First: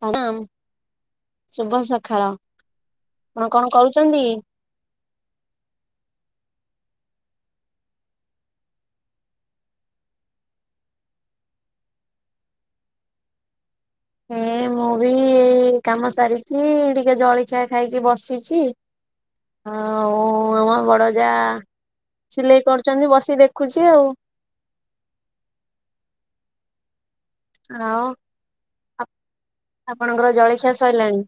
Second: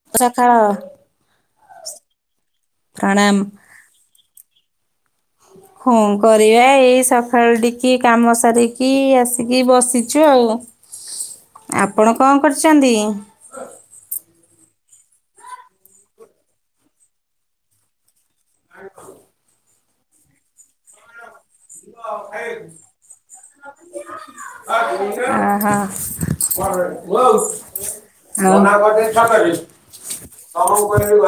[unintelligible] ସକାଳ ଶୁଭ ସକାଳ। ପ୍ରଣାମ। ଆପଣ କଣ କରୁଛନ୍ତି? [inaudible] ଫୋନ୍ କରିବା ଏଇ ସକାଳୁ ଟିକି କାମ ସାରିକି ଆସିକି ବସିଛୁ ଆଉ। ଆପଣ କଣ କରଛନ୍ତି? ହେ ମୁଁ ବି କାମ ସାରିଛି ଟିକେ ଜଳିଖିଆ ଖାଇକି ବସି ଛି ଆଉ ଆମ ବଡ ଯା ସିଲେଇ କରୁଛନ୍ତି ବସି ଦେଖୁଛି ଆଉ। ଅ ହ। ଆଉ। ହ ଆଉ ଆପଣଙ୍କର ଜଳଖିଆ ସରିଲାଣି?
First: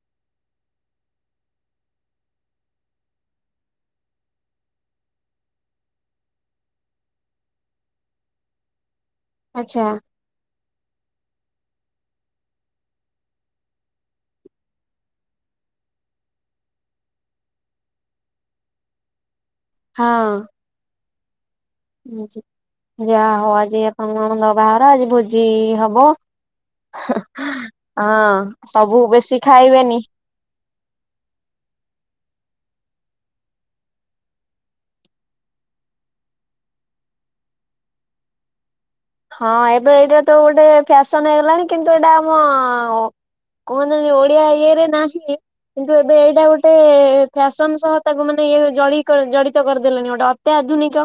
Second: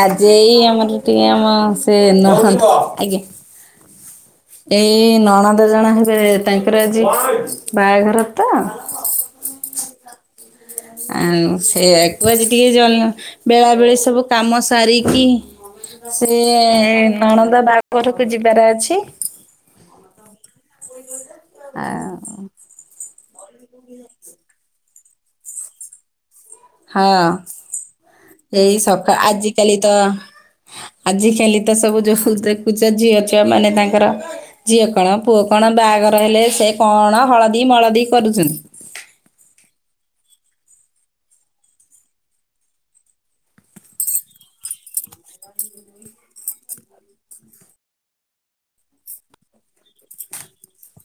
ଆଜି ଏଇ ଆମର ଟିକେ ଆମ ସେ ନାହାନ୍ତି, ଆଜ୍ଞା। ଏଇ ନଣନ୍ଦ୍ ଜଣେ ହେବେ ତାଙ୍କର ଆଜି ବାହାଘର ତ। ଆଛା। ଆଉ ସେଆକୁ ଆଜି ଟିକେ ଜ ବେଳା ବେଳି ସବୁ କାମ ସାରିକି ସିଏ ନଣନ୍ଦ ବାହାଘରକୁ ଯିବାର ଅଛି। ହଁ। ଆଉ ଯା ହଉ ଆଜି ଆପଣଙ୍କ ନଣନ୍ଦ ବାହାଘର ଆଜି ଭୋଜି ହବ। ହଁ ହଁ ଏଇ ସବୁ ସକା ବେଶୀ ଆଜିକାଲି ତ ଖାଇବେନି। ଆଜିକାଲି ତ ସବୁ ଯୋଉ ଦେଖୁଚ ଝିଅ ଛୁଆ ମାନେ ତାଙ୍କର ଝିଅ କଣ ପୁଅ କଣ ବାହାଘର ହେଲେ ସେ କଣ ହଳଦୀ ମଳଦୀ କରୁଛନ୍ତି। ହଁ ଏବେ ଏଇଟା ତ ଗୋଟେ ଫ୍ୟାସନ ହେଇଗଲାଣି କିନ୍ତୁ ଏଇଟା ଆମ କୁହନ୍ତିନି ଓଡିଆ ଇଏରେ ନାହିଁ। କିନ୍ତୁ ଏବେ ଏଇଟା ଗୋଟେ ଫ୍ୟାସନ ସହ ତାକୁ ମାନେ ଇଏ ଜଡି-ଜଡିତ କରିଦେଲେଣି ଗୋଟେ ଅ ଅତ୍ୟାଧୁନିକ,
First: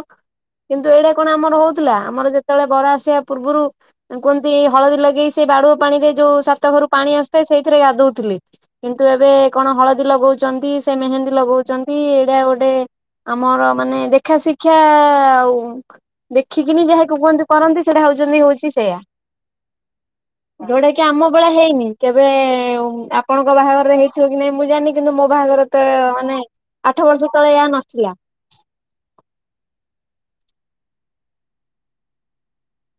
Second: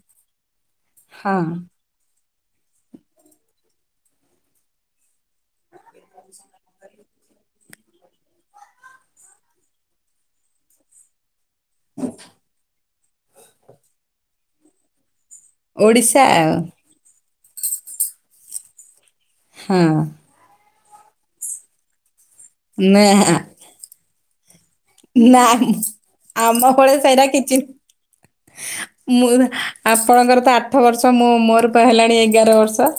କିନ୍ତୁ ଏଇଟା କଣ ହଁ ଆମର ହଉଥିଲା ଆମର ଯେତେବେଳେ ବର ଆସିବା ପୂର୍ବରୁ ତାଙ୍କୁ ଏନ୍ତି ହଳଦୀ ଲଗେଇ ସେ ବାଡୁଆ ପାଣି ରେ ଯୋଉ ସାତ ଘରୁ ପାଣି ଆସିଥାଏ ସେଇଥିରେ ଗାଧଉଥିଲେ। କିନ୍ତୁ ଏବେ କଣ ହଳଦୀ ଲଗଉଛନ୍ତି, ସେ ମେହେନ୍ଦୀ ଲଗଉ ଏଇଟା ଗୋଟେ ଆମର ମାନେ ଦେଖା ଶିକ୍ଷା ଆଉ ଓଡ଼ିଶା ଆଉ ଦେଖିକିନି ଯାହାକୁ କୁହନ୍ତି କରନ୍ତି ସେଇଟା ହଉଛନ୍ତି ହଉଛି ସେଇଆା। ହଁ। ଯୋଉଟା କି ଆମ ବେଳେ ହେଇନି, କେବେ ନା ଆପଣଙ୍କ ବାହାଘର ହେଇଥିବ କି ନାଇଁ ମୁଁ ଜାଣି କିନ୍ତୁ ମୋ ନା ବାହାଘର ତ ମାନେ ଆଠ ବର୍ଷ ତଳେ ଏହା ନଥିଲା। ହ। ମୁଁ ଆପଣଙ୍କର ତ ଆଠ ବର୍ଷ ମୁଁ ମୋର ପା ହେଲାଣି ଏଗାର ବର୍ଷ।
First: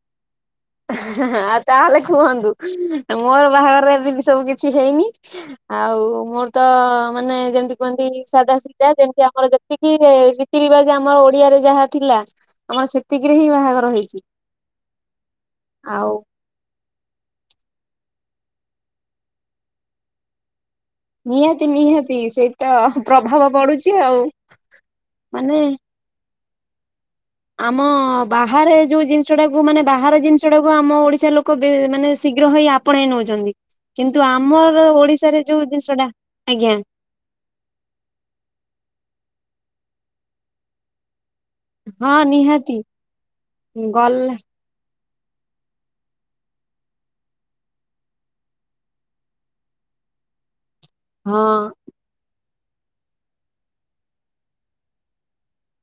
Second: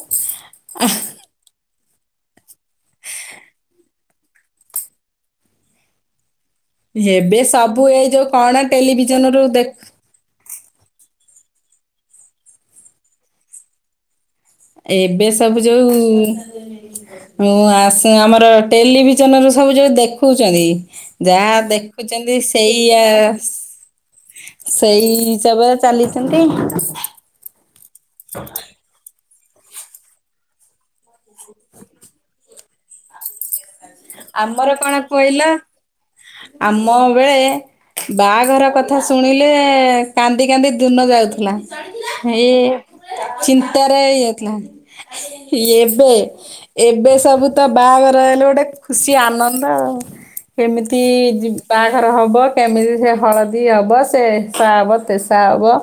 ଆ ହା। ହା ହା ହା ତାହେଲେ କୁହନ୍ତୁ ମୋର ବାହାଘରେ ଏମିତି ସବୁ କିଛି ହେଇନି। ଆଉ ମୋର ତ ମାନେ ଏବେ ଯେମିତି ସବୁ ଏଇ କୁହନ୍ତି ଯୋଉ କଣ ସାଧା ସିଧା, ଯେମତି ଟେଲିଭିଜନରୁ ଆମର ଦେ ଯେତିକି ରିତିରିବାଜ୍ ଆମର ଓଡିଆରେ ଯାହା ଥିଲା ଆମର ସେତିକିରେ ହିଁ ବାହାଘର ହେଇଛି। ଏବେ ସବୁ ଯୋଉ ଆଉ ହଁ ଆସ ଆମର ଟେଲିଭିଜନ ରୁ ସବୁ ଯଉ ଦେଖଉଛନ୍ତି। ଯାହା ନିହାତି ନିହାତି ଦେଖୁଛନ୍ତି ସେଇ ତ ସେଇଆ, ପ୍ରଭାବ ପଡୁଛି ଆଉ ସେଇ ମାନେ ହିସାବରେ ଚାଲି ଛନ୍ତି। ଆମ ବାହାରେ ଯୋଉ ଜିନିଷ ଟାକୁ ମାନେ ବାହାର ଜିନିଷ ଟାକୁ ଆମ ଓଡି ଶା ଲୋକ ମାନେ ଶୀଘ୍ର ହେଇ ଆପଣେଇ ନେଉଛନ୍ତି। କିନ୍ତୁ ଆମର ଓଡିଶାରେ ଯୋଉ ଜିନିଷ ଟା, ଆଜ୍ଞା। ହଁ ବେ ବାହାଘର କଥା ଶୁଣିଲେ କାନ୍ଦି କାନ୍ଦି ଦୁନ ଯାଉଥିଲା। ହଁ ହେଇ ନିହାତି ଚିନ୍ତାରେ ଗଲା ଇଏଥିଲା। ଏବେ, ଏବେ ସବୁ ତ ବାହାଘର ହେଲେ ଗୋଟେ ଖୁସି ଆନନ୍ଦ ଆଉ, କେମିତି ହଁ ଯିବା ଘର ହବ, କେମିତି ସେ ହଳଦୀ ହବ, ସେ ଏସା ହବ, ତେସା ହବ।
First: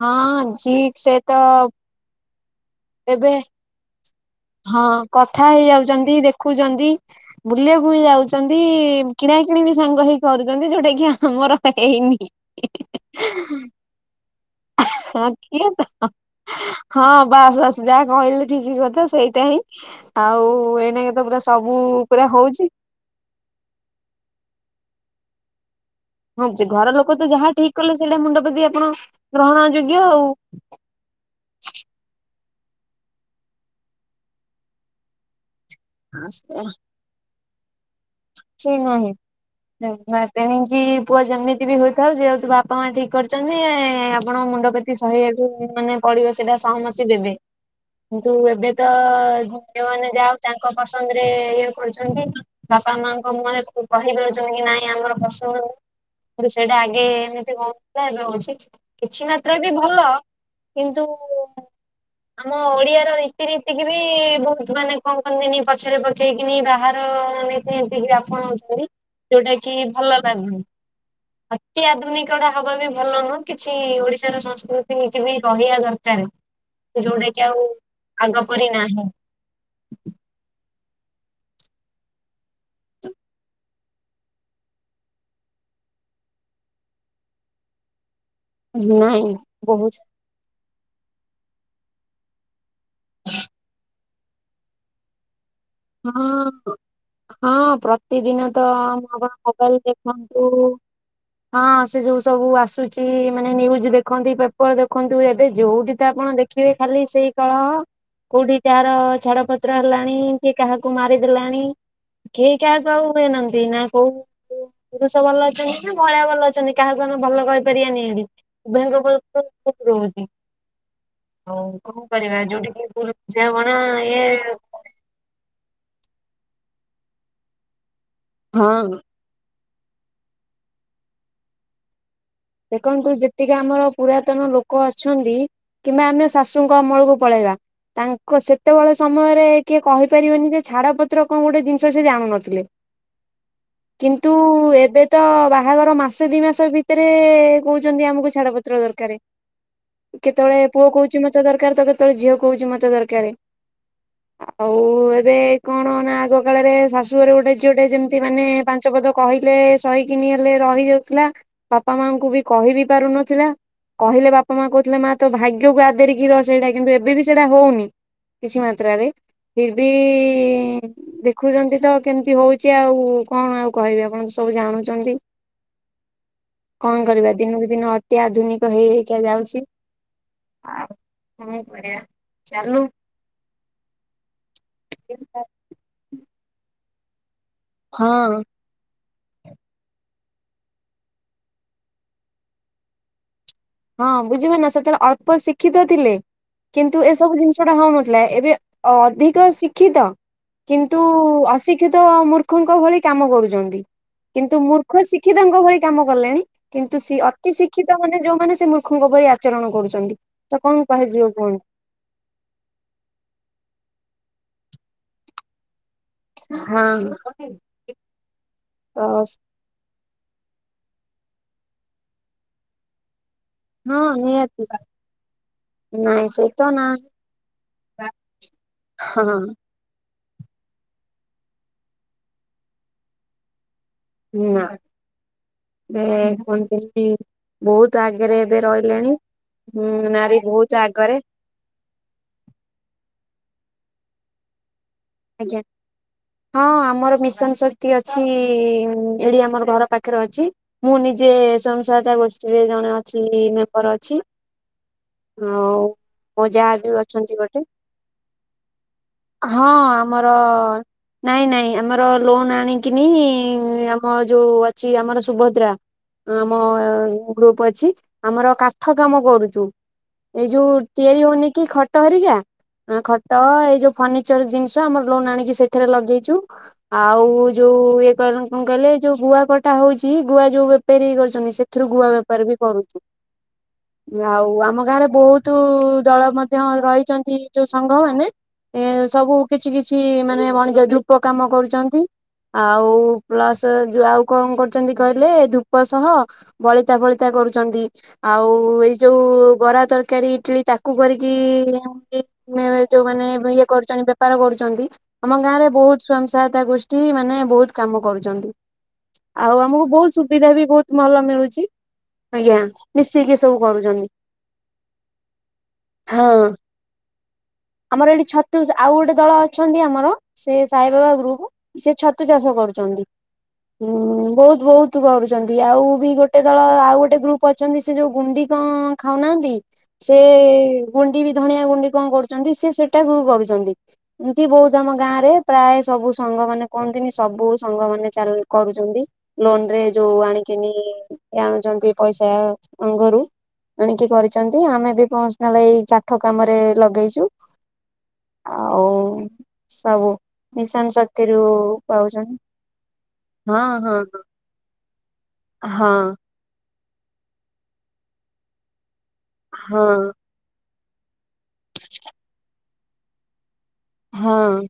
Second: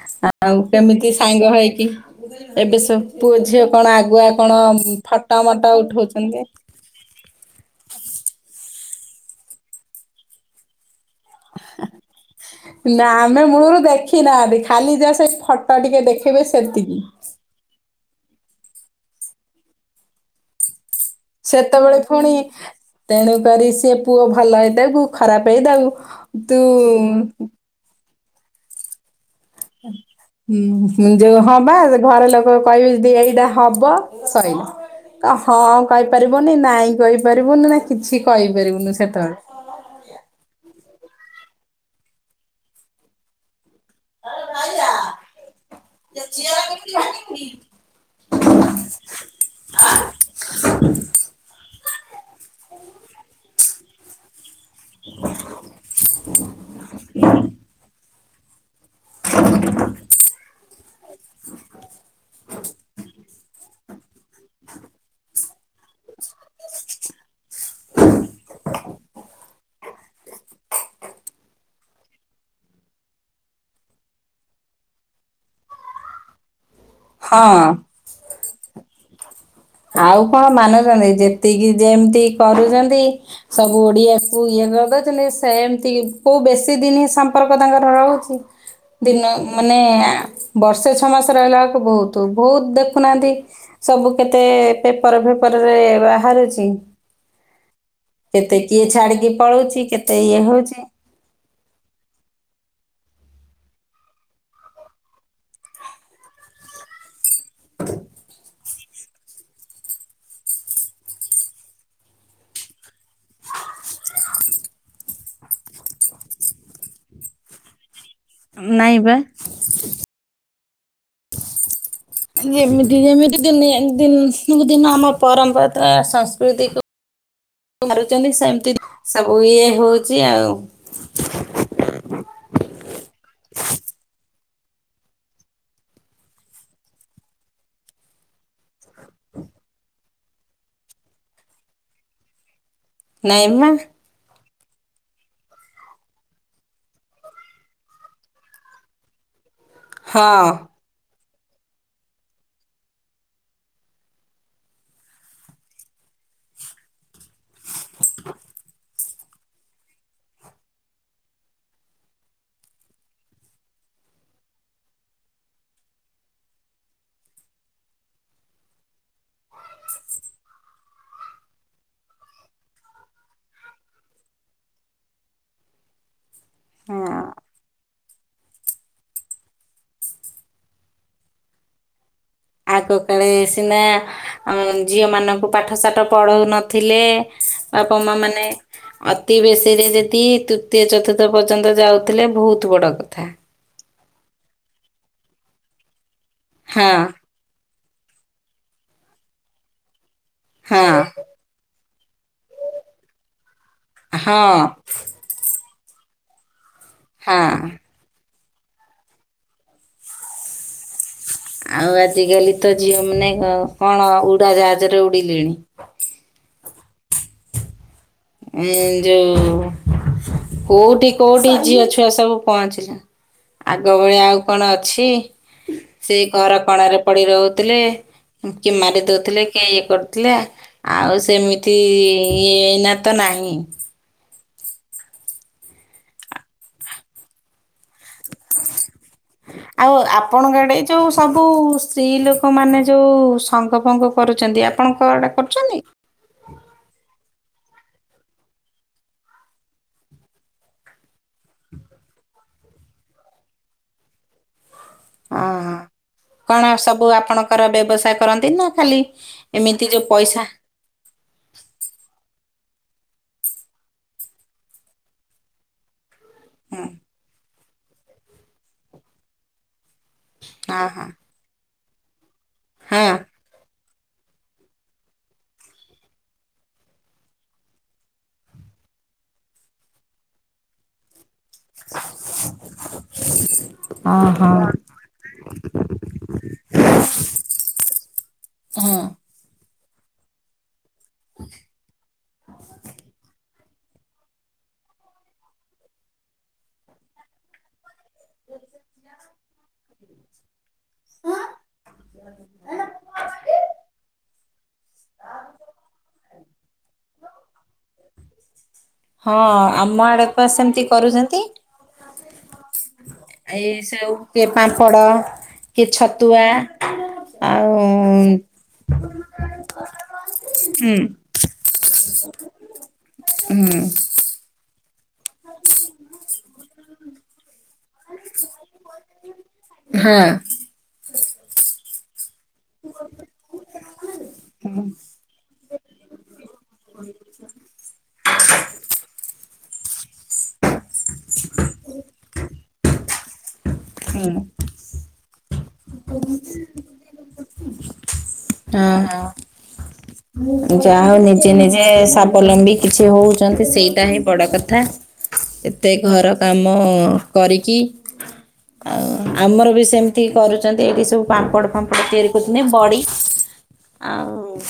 ହଁ ଆଉ ଜି କେମିତି ସେ ତ ସାଙ୍ଗ ହେଇକି, ଏବେ ସବୁ ଏବେ ପୁଅ ଝିଅ କଣ ଆଗୁଆ କଣ ହଁ ଫଟୋ କଥା ମଟ ହେଇଯାଉଛନ୍ତି, ଉଠଉଛନ୍ତି। ଦେଖୁଚନ୍ତି ବୁଲିବାକୁ ବି ଯାଉଛନ୍ତି, କିଣା କିିଣି ବି ସାଙ୍ଗ ହେଇ କରୁଛନ୍ତି, ଯୋଉଟା କି ଆ ତୁମର ହେଇନି ନା ଆମେ [unintelligible] ମୂଳରୁ ଦେଖି ନାହାନ୍ତି, ଖାଲି ଯା ସେ ହଁ ଫଟୋ ଟିକେ ଦେଖେଇବେ ସେତିକି। ବାସ, ବାସ, ଯାହା କହିଲେ ଠିକ କଥା, ସେଇଟା ହିଁ, ଆଉ ଏଣେ ତ ପୁରା, ସବୁ ପୁରା ହଉଚି। ତେଣୁ କରି ସେ ପୁଅ ଭଲ ହେଇଥାଉ କି ଖରାପ ହେଇଥାଉ ହଉଛି, ଘର ଲୋକ ତ ତୁ ଯାହା ଠିକ କଲେ, ସେଇଟା ମୁଣ୍ଡପାତି ଆପଣ ଗ୍ରହଣ ଯୋଗ୍ୟ ଆଉ ହୁଁ ଯୋଉ ହଁ ବା, ଘର ଲୋକ କହିବେ ଯଦି ଏଇଟା ହବ, ସଇଲା, ତ ହଁ କଇପାରିବନି, ନାଇଁ କଇପାରିବୁନି, ନା କିଛି କଇ ସେ ପାରିବୁନି, ନାହିଁ ସେତେବେଳେ। ତେଣିକି ପୁଅ ଯେମିତି ବି ହୋଇଥାଉ, ଯେହେତୁ ବାପା, ମା ଠିକ କରିଛନ୍ତି ଆପଣଙ୍କୁ ମୁଣ୍ଡପାତି ସହିବାକୁ ମାନେ ପଡିବ ସେଇଟା, ସହମତି ଦେବେ। କିନ୍ତୁ ଏବେ ତ, ଭଉଣୀ ମାନେ ଯାଉ ହେଉ ତାଙ୍କ ପସନ୍ଦ ରେ ଇଏ କରୁଛନ୍ତି। ବାପା ମାଙ୍କ ମୁହଁରେ କହିପାରୁଛନ୍ତି କି ନାଇଁ, ଆମର ପସନ୍ଦ ନୁହଁ। କିନ୍ତୁ ସେଇଟା ଆଗେ ଏମିତି ହଉ ନଥିଲା, ଏବେ ହଉଛି। କିଛି ମାତ୍ରା ବି ଭଲ କିନ୍ତୁ ଆମ ଓଡିଆର ରିତି ନିତିକିବି, ବହୁତ ମାନେ କଣ କହନ୍ତିନି ପଛରେ ପକେଇକିନି, ବାହାର ମାନେ ଆପଣ ହଉଛନ୍ତି, ଯୋଉଟା କି ଭଲ ଲାଗୁନି। ଅତି ଆଧୁନିକଟା ହବା ବି ଭଲ ନୁହଁ, କିଛି ଓଡିଶାର ସଂସ୍କୃତି ରିତି ବି ରହିବା ଦର [unintelligible] ଯୋଉଟା କି ହଁ ଆଉ ଆଗ ପରି ନାହିଁ। ଆଉ କଣ ମାନୁଛନ୍ତି? ଯେତିକି ଯେମିତି କରୁଛନ୍ତି। ସବୁ ଓଡିଆକୁ ଇଏ କରିଦଉଛନ୍ତି, ସେମିତି, କୋଉ ବେଶୀ ଦିନି ହି ସମ୍ପର୍କ ତାଙ୍କର ରହୁଛି? ନାଇଁ ଦିନେ ମାନେ ବହୁତ ଆଁ ବର୍ଷେ ଛଅ ମାସ ରହିଲା ବେଳକୁ ବହୁତ, ବହୁତ ଦେଖୁନାହାନ୍ତି, ସବୁ କେତେ ପେପର ଫେପର ପେପରରେ ବାହାରିଚି। ହଁ ହଁ ପ୍ରତିଦିନ କେତେ ତ କିଏ ଛାଡିକି ଆପଣ ମୋବାଇଲ ପଳଉଛି, କେତେ ଇଏ ଦେଖନ୍ତୁ ହଉଛି। ହଁ ସେ ସବୁ ଆସୁଛି, ମାନେ ନ୍ୟୁଜ ଦେଖନ୍ତି, ପେପର ଦେଖନ୍ତୁ, ଏବେ ଯୋଉଠି ତ ଆପଣ ଦେ ଦେଖିବେ ଖାଲି ସେଇ କଳହ, କୋଉଠି କାହାର ଛାଡ ପତ୍ର ହେଲାଣି କିଏ କାହାକୁ ମାରିଦେଲାଣି, କେହି କାହାକୁ ଆଉ ହୁଏନାହାନ୍ତି, ନା କୋଉ ପୁରୁଷ ଭଲ ଅଛନ୍ତି ନା, ମହିଳା ଭଲ ଅଛନ୍ତି, କାହାକୁ ଆମେ ଭଲ କହିପାରିବାନି ଏଠି। ନାଇଁ ବା [unintelligible] ଆଉ କଣ କରିବା? ଯୋଉଠି କି ଯେମିତି ଯେମିତି ବୁଝା ଦିନେ ମଣା ଇଏ ଦିନକୁ ଦିନ ଆମ ପରମ୍ପରା, ସଂସ୍କୃତିକୁ ମାରୁଛନ୍ତି ସେମିତି ହଁ ସବୁ ଇଏ ହଉଛି ଆଉ। ଦେଖନ୍ତୁ, ଯେତିକି ଆମର ପୁରାତନ ଲୋକ ଅଛନ୍ତି କିମ୍ବା ଆମେ ଶାଶୁଙ୍କ ଅମଳକୁ ପଳେଇବା। ତାଙ୍କ ସେତେବେଳ ସମୟରେ କିଏ କହିପାରିବନି ଯେ, ଛାଡ ପତ୍ର କଣ ଗୋଟେ ଜିନିଷ ସେ ଜାଣୁ ନଥିଲେ। ନାଇଁ ମ କିନ୍ତୁ ଏବେ ତ ବାହାଘର ମାସେ, ଦି ମାସ ଭିତରେ କହୁଛନ୍ତି ଆମକୁ ଛାଡ ପତ୍ର ଦରକାର, ହଁ କେତେବେଳେ ପୁଅ କହୁଛି ମୋତେ ଦରକାର ତ, କେତେବେଳେ ଝିଅ କହୁଛି ମତେ ଦରକାର। ଆଉ ଏବେ କଣ ନା, ଆଗ କାଳରେ ଶାଶୁ ଶାଶୁ ଘରେ ଗୋଟେ ଝିଅଟେ ଯେମିତି ମାନେ ପାଞ୍ଚ ପଦ କହିଲେ ସହିକିନି ହେଲେ ରହିଯାଉଥିଲା ବାପା, ମାଙ୍କୁ ବି କହିବି ପାରୁନଥିଲା କହିଲେ ବାପା, ମା କହୁଥିଲେ ମା ତୋ ଭାଗ୍ୟକୁ ଆଦରିକି ରହ ସେଇଟା କିନ୍ତୁ ଏବେ ବି ସେଇଟା ହଉନି। କିଛି ମାତ୍ରାରେରେ ଫିର୍ ବି ଦେଖୁଛନ୍ତି ତ କେମିତି ହଉଛି ଆଉ କଣ ଆଉ କହିବି ଆପଣ ତ ସବୁ ଜାଣୁଛନ୍ତି। କଣ ହଁ କରିବା ଦିନକୁ ଦିନ ଅ ଏତେ ଆଧୁନିକ ହେଇ ହେଇକି ଯାଉଛି ଆଉ କଣ କରିବା? ଚାଲୁ ଆଗ କାଳେ ସିନା ଝିଅ ମାନଙ୍କୁ ପାଠ ପାଠ ସାଠ ପଢଉ ନଥିଲେ ବାପ ମା ହଁ ମାନେ ଅତି ବେଶୀରେ ଯଦି ତୃତୀୟ ଚତୁର୍ଥ ପର୍ଯ୍ୟନ୍ତ ଯାଉଥିଲେ ବହୁତ ବଡ଼ କଥା। ହଁ ବୁଝିବ ନା ସେତେବେଳେ ଅଳ୍ପ ଶିକ୍ଷିତ ଥିଲେ ହଁ କିନ୍ତୁ ଏସବୁ ଜିନିଷ ଟା ହଉନଥିଲା ଏବେ ଅଧିକ ଶିକ୍ଷିତ ହଁ କିନ୍ତୁ ଅଶିକ୍ଷିତ ମୂର୍ଖଙ୍କ ଭଳି କାମ କରୁଛନ୍ତି। କିନ୍ତୁ ମୂ ହଁ [unintelligible] ଶିକ୍ଷିତଙ୍କ ଭଳି କାମ କଲେଣି କିନ୍ତୁ ସ ଅତି ହଁ ଶିକ୍ଷିତ ମାନେ ଯୋଉ ମାନେ ସେ ମୂର୍ଖଙ୍କ ପରି ଆଚରଣ କରୁଛନ୍ତି। ତ କଣ କହାଯିବ କୁହନ୍ତୁ? ଆଉ ଆଜିକାଲି ତ ଝିଅମାନୋନ କଣ ଉଡ଼ାଜାହାଜରେ ଉଡ଼ିଲେଣି। ହଁ ଉଁ ତ ଯୋଉ କୋଉଠି କୋଉଠି ଝିଅ ଛୁଆ ସବୁ ପହଞ୍ଚିଲେ ଆଗ ହଁ ଭଳିଆ ଆଉ କଣ ନିହାତି ଅଛି? ସେ ନାଇଁ ଘର ତ କଣରେ ନାହିଁ ପଡି ରହୁଥିଲେ। କି ମାରି ହଁ ଦଉଥିଲେ କି ଇଏ [unintelligible] ଆଉ ସେମିତି ନା ତ ନାହିଁ। ନାଁ ଏ କ ବହୁତ ଆଗରେ ଏବେ ରହିଲେଣି। ହୁଁ ଆଉ ନାରୀ ଆପଣଙ୍କ ବହୁତ ଏଡେ ଯୋଉ ଆଗରେ ସବୁ ଆଉ ସ୍ତ୍ରୀ ଲୋକମାନୋନେ ଯୋଉ ସଙ୍ଗ ଫଙ୍ଗ କରୁଛନ୍ତି ଆପଣ [unintelligible] ଆଜ୍ଞା। କରୁଛନ୍ତି? ହଁ ଆମର ମିଶନ ଶକ୍ତି ଅଛି ଏଠି ଆମର ଘର ପାଖରେ ଅଛି। ମୁଁ ନିଜେ ସଵୟଂ ସହାୟତା ଗୋଷ୍ଠୀରେ ଜଣେ ଅଛି ମେମ୍ବର ଅଛି। ଓହୋ [unintelligible] ଯା କଣ ବି ସବୁ ଅଛନ୍ତି ଗୋଟେ ଆପଣଙ୍କର ବ୍ୟବସାୟ କରନ୍ତି ନା ଖାଲି ହଁ ଏମିତି ଯୋଉ ପଇସା [unintelligible] ନାଇଁ ନାଇଁ ଆମର ଲୋନ ଆଣିକିନି ଆମ ଯୋଉ ଅଛି ଆମର ସୁଭଦ୍ରା ଆମ ହୁଁ ଗ୍ରୁପ ଅଛି ଆମର କାଠ କାମ କରୁଛୁ। ଏଇ ଯୋଉ ହଁ ହଁ ତିଆରି ହଉନି କି ଖଟ ହେରିକା ହଁ। ଖଟ ଏଇ ଯୋଉ ଫର୍ଣିିଚର ଜିନିଷ ଆମ ଲୋନ ଆଣିକି ସେଥିରେ ଲଗେଇଛୁ। ଆଉ ଯୋଉ ଇଏ କହିଲ କଣ କହିଲେ ଯୋଉ ଗୁଆ କଟା ହଉଛି ଗୁଆ ଯୋଉ ବେପାରୀଇ କରୁଛନ୍ତି ସେ ଏଥିରୁ ଗୁଆ ବେପାର ବି କରଛୁ। ଆଉ ଓହୋ। ଆମ ଗାଁରେ ବହୁତ ଦଳ ମଧ୍ୟ ରହିଛନ୍ତି ଯୋଉ ସଂଘ ମାନେ ଏ ହଁ ସବୁ କିଛି କିଛି ମାନେ ବଣିଜ ଧୂପ କାମ କରୁଛନ୍ତି। ଆଉ ପ୍ଲସ ଆଉ କଣ କରୁଛନ୍ତି କହିଲେ ଧୂପ ସହ ବଳିତା ଫଳିତା କରୁଛନ୍ତି। ଆଉ ଏଇ ଯୋଉ ବରା ତରକାରୀ ଇଟଲି ତାକୁ କରିକି ଯୋଉମାନେ ଇଏ କରୁଛନ୍ତି ଉପ କରୁଛନ୍ତି ଆମ ଗାଁ ରେ ବହୁତ ସ୍ଵୟଂ ସହାୟତା ଗୋଷ୍ଠୀ ମାନେ ବହୁତ କାମ କରୁଛନ୍ତି। ହଁ ଆଉ ଆମକୁ ଆମ ବହୁତ ଆଡେ ପା ସୁବିଧା ବି ସେମିତି ବହୁତ ଭଲ କରୁଛନ୍ତି। ମିଳୁଛି। ଆଜ୍ଞା ମିଶିକି ସବୁ ଏ କରୁଛନ୍ତି ସଉ କିଏ ପାମ୍ପଡ, କିଏ ଛତୁଆ ହଁ। ଆଉ ଆମର ଏଠି ଛତୁଶ ଆଉ ଗୋଟେ ଦଳ ଅଛନ୍ତି ଆମର ସେ ହୁଁ ହୁଁ ସାଇବାବା ଗ୍ରୁପ ସେ ଛତୁ ଚାଷ କରୁଛନ୍ତି। ହ ବହୁତ ବହୁତ ତୁ କରୁଚନ୍ତି ଆଉ ବି ଗୋଟେ ଦଳ ଆଉ ଗୋଟେ ଗ୍ରୁପ ଅଛନ୍ତି ସେ ଯୋଉ ଗୁଣ୍ଡି କଁ ଖାଉନାହାନ୍ତି ସେ ହଁ ଗୁଣ୍ଡି ବି ଧଣିଆ ଗୁଣ୍ଡି କଁ କରୁ ଚନ୍ତି ସିଏ ସେଟାକୁ କରୁଚନ୍ତି। ଏମିତି ବୋହୁତ ଆମ ଗାଁ ରେ ପ୍ରାଏ ସବୁ ସଂଘ ମାନେ କୁହନ୍ତିନି ସବୁ ସଂଘ ମାନେ ଚାଲ କରୁଚନ୍ତି। ଲୋନ ରେ ଯୋଉ ଆଣିକିନି ଏଇ ଆଣୁଛନ୍ତି ପଇସା ଅଙ୍ଗରୁ ଆଣିକି ହୁଁ କରିଚନ୍ତି ଆମେ ବି [unintelligible] ଏଇ କାଠ କାମରେ ଲଗେଇଚୁ। ହଁ ହଁ। ମିଶନ ଯାହା ହଉ ଶକ୍ତିରୁ ନିଜେ ନିଜେ ପାଉଛନ୍ତି। ସାଵଲମ୍ବୀ କିଛି ହଁ ହୋଉଚନ୍ତି ହଁ ସେଇଟା ହିଁ ବଡ କ ଥା ଏତେ ହଁ ଘର କାମ କରିକି ଆଉ ଆମର ବି ହଁ ସେମିତି କରୁ ଚନ୍ତି ଏଇଠି ସବୁ ପାମ୍ପଡ ଫାମ୍ପଡ ତିଆରି କରୁଛନ୍ତି ବଡି ଆଉ ହଁ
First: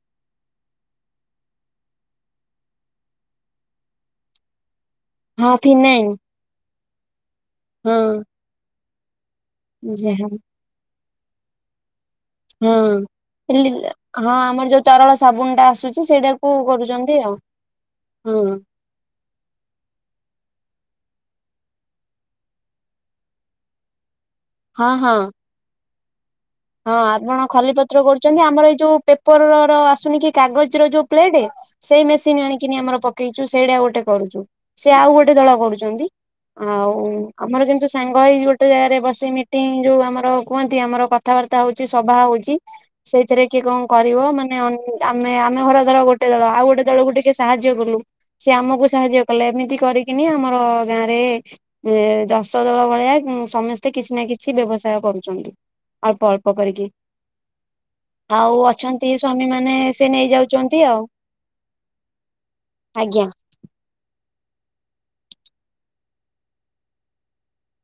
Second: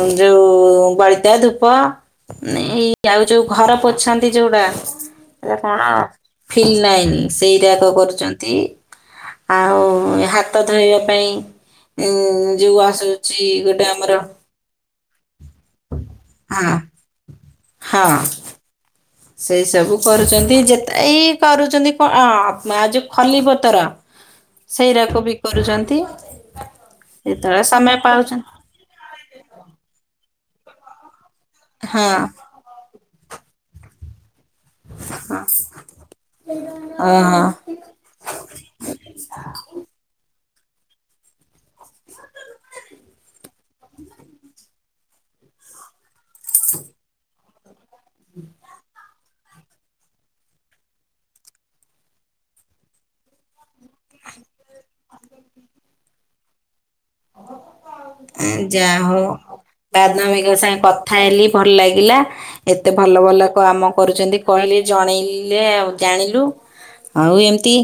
ଉଁ ଯୋଉ ବଳିତା ଧୂପ। ଉଁ ଏଇ ଆଉ ଯୋଉ ଘର ପୋଛନ୍ତି ଯୋଉରା। ହଁ ହେରା କଣ ଫିନାଇନ୍ ଫିଲାଇନ୍ ସେଇରାକ ହଁ କରୁଚନ୍ତି। [unintelligible] ହାତ ଧୋଇବା ପାଇଁ ଉଁ ଯେଉଁ ହଁ। ଆସୁଛି ଗୋଟେ ଆମର ହଁ ଆମର ଯୋଉ ତରଳ ସାବୁନ ଟା ଆସୁଚି ସେଇଡ଼ାକୁ ହଁ କରୁଚନ୍ତି ଆଉ। ହଁ। ସେଇ ସବୁ କରୁଚନ୍ତି ଯେତେ ଏଇ କରୁଚନ୍ତି କଁ ଅଁ ମା ଯୋଉ ଖଲି ପତର ହଁ ହଁ। ସେଇରାକୁ ବି କରୁଚନ୍ତି। ହଁ ଆପଣ ଖଲି ପତ୍ର କରୁଚନ୍ତି ଆମର ଏଇ ଯୋଉ ପେପର ର ଆସୁନି କି କାଗଜ ର ଯୋଉ ପ୍ଲେଟେ। ସେଇ ହଁ ମେସିନ୍ ଆଣିକିନି ଆମର ପକେଇଚୁ ସେଇଟା ଗୋଟେ କରୁଚୁ। ସିଏ ଆଉ ଗୋଟେ ହଁ ଦଳ କରୁଚନ୍ତି ଆଉ ଓହୋ ଆମର କି ଯୋଉ ସାଙ୍ଗ ହେଇ ଗୋଟେ ଜାଗାରେ ବସି ମିଟିଙ୍ଗି ଯୋଉ ଆମର କୁହନ୍ତି ଆମର କ କଥାବାର୍ତ୍ତା ହୋଉଚି ସଭା ହୋଉଚି ସେଇଥିରେ କିଏ କଁ କରିବ ମାନେ [unintelligible] ଆମେ ଆମେ [unintelligible] ଗୋଟେ ଦଳ ଆଉ ଗୋଟେ ଦଳକୁ ଟିକେ ସାହାଯ୍ୟ କଲୁ ସିଏ ଆମକୁ ସାହାଯ୍ୟ କଲେ ଏମିତି କରିକିନି ଆମର ଗାଁ ରେ ଏଁ ଦଶ ଦଳ ଭଳିଆ ସମସ୍ତେ କିଛି ନା କିଛି ବ୍ୟବସାୟ କରୁଚନ୍ତି। ଅଳ୍ପ ଅଳ୍ପ କରିକି। [unintelligible] ଏଁ ଆଉ ଯା ଅଛନ୍ତି ହୋଉ ସ୍ଵାମୀ ମାନେ [unintelligible] ସେ ନେଇ ସାଙ୍ଗେ ଯାଉଛନ୍ତି ଆଉ କଥା ହେଲି ଭଲ ଲାଗିଲା। ଏତେ ଭଲ ଆଜ୍ଞା ଭଲ କାମ କରୁଚନ୍ତି କହିଲେ ଜଣେଇଲେ ଆଉ ଜାଣିଲୁ। ଆଉ ଏମିତି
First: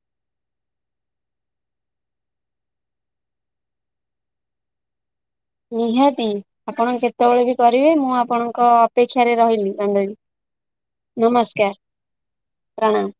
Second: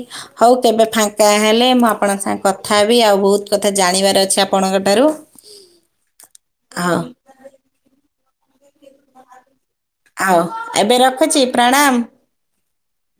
ହୋଉ କେବେ ଫାଙ୍କା ହେଲେ ମୁଁ ଆପଣଙ୍କ ସାଙ୍ଗେ କଥା ହେବି ଆଉ ବୋହୁତ କଥା ଜାଣିବାର ଅ ଛି ଆଚ୍ଛା ଆପଣଙ୍କଠାରୁ। ନିହାତି ଆପଣ କେତୋବୋଳେ ବି କରିବେ ମୁଁ ଆପଣଙ୍କ ଅପେକ୍ଷାରେ ରହିଲି। ବାନ୍ଧବୀ ଆଉ ଏବେ ରଖୁଛି ନମସ୍କାର ପ୍ରଣାମ। ପ୍ରଣାମ।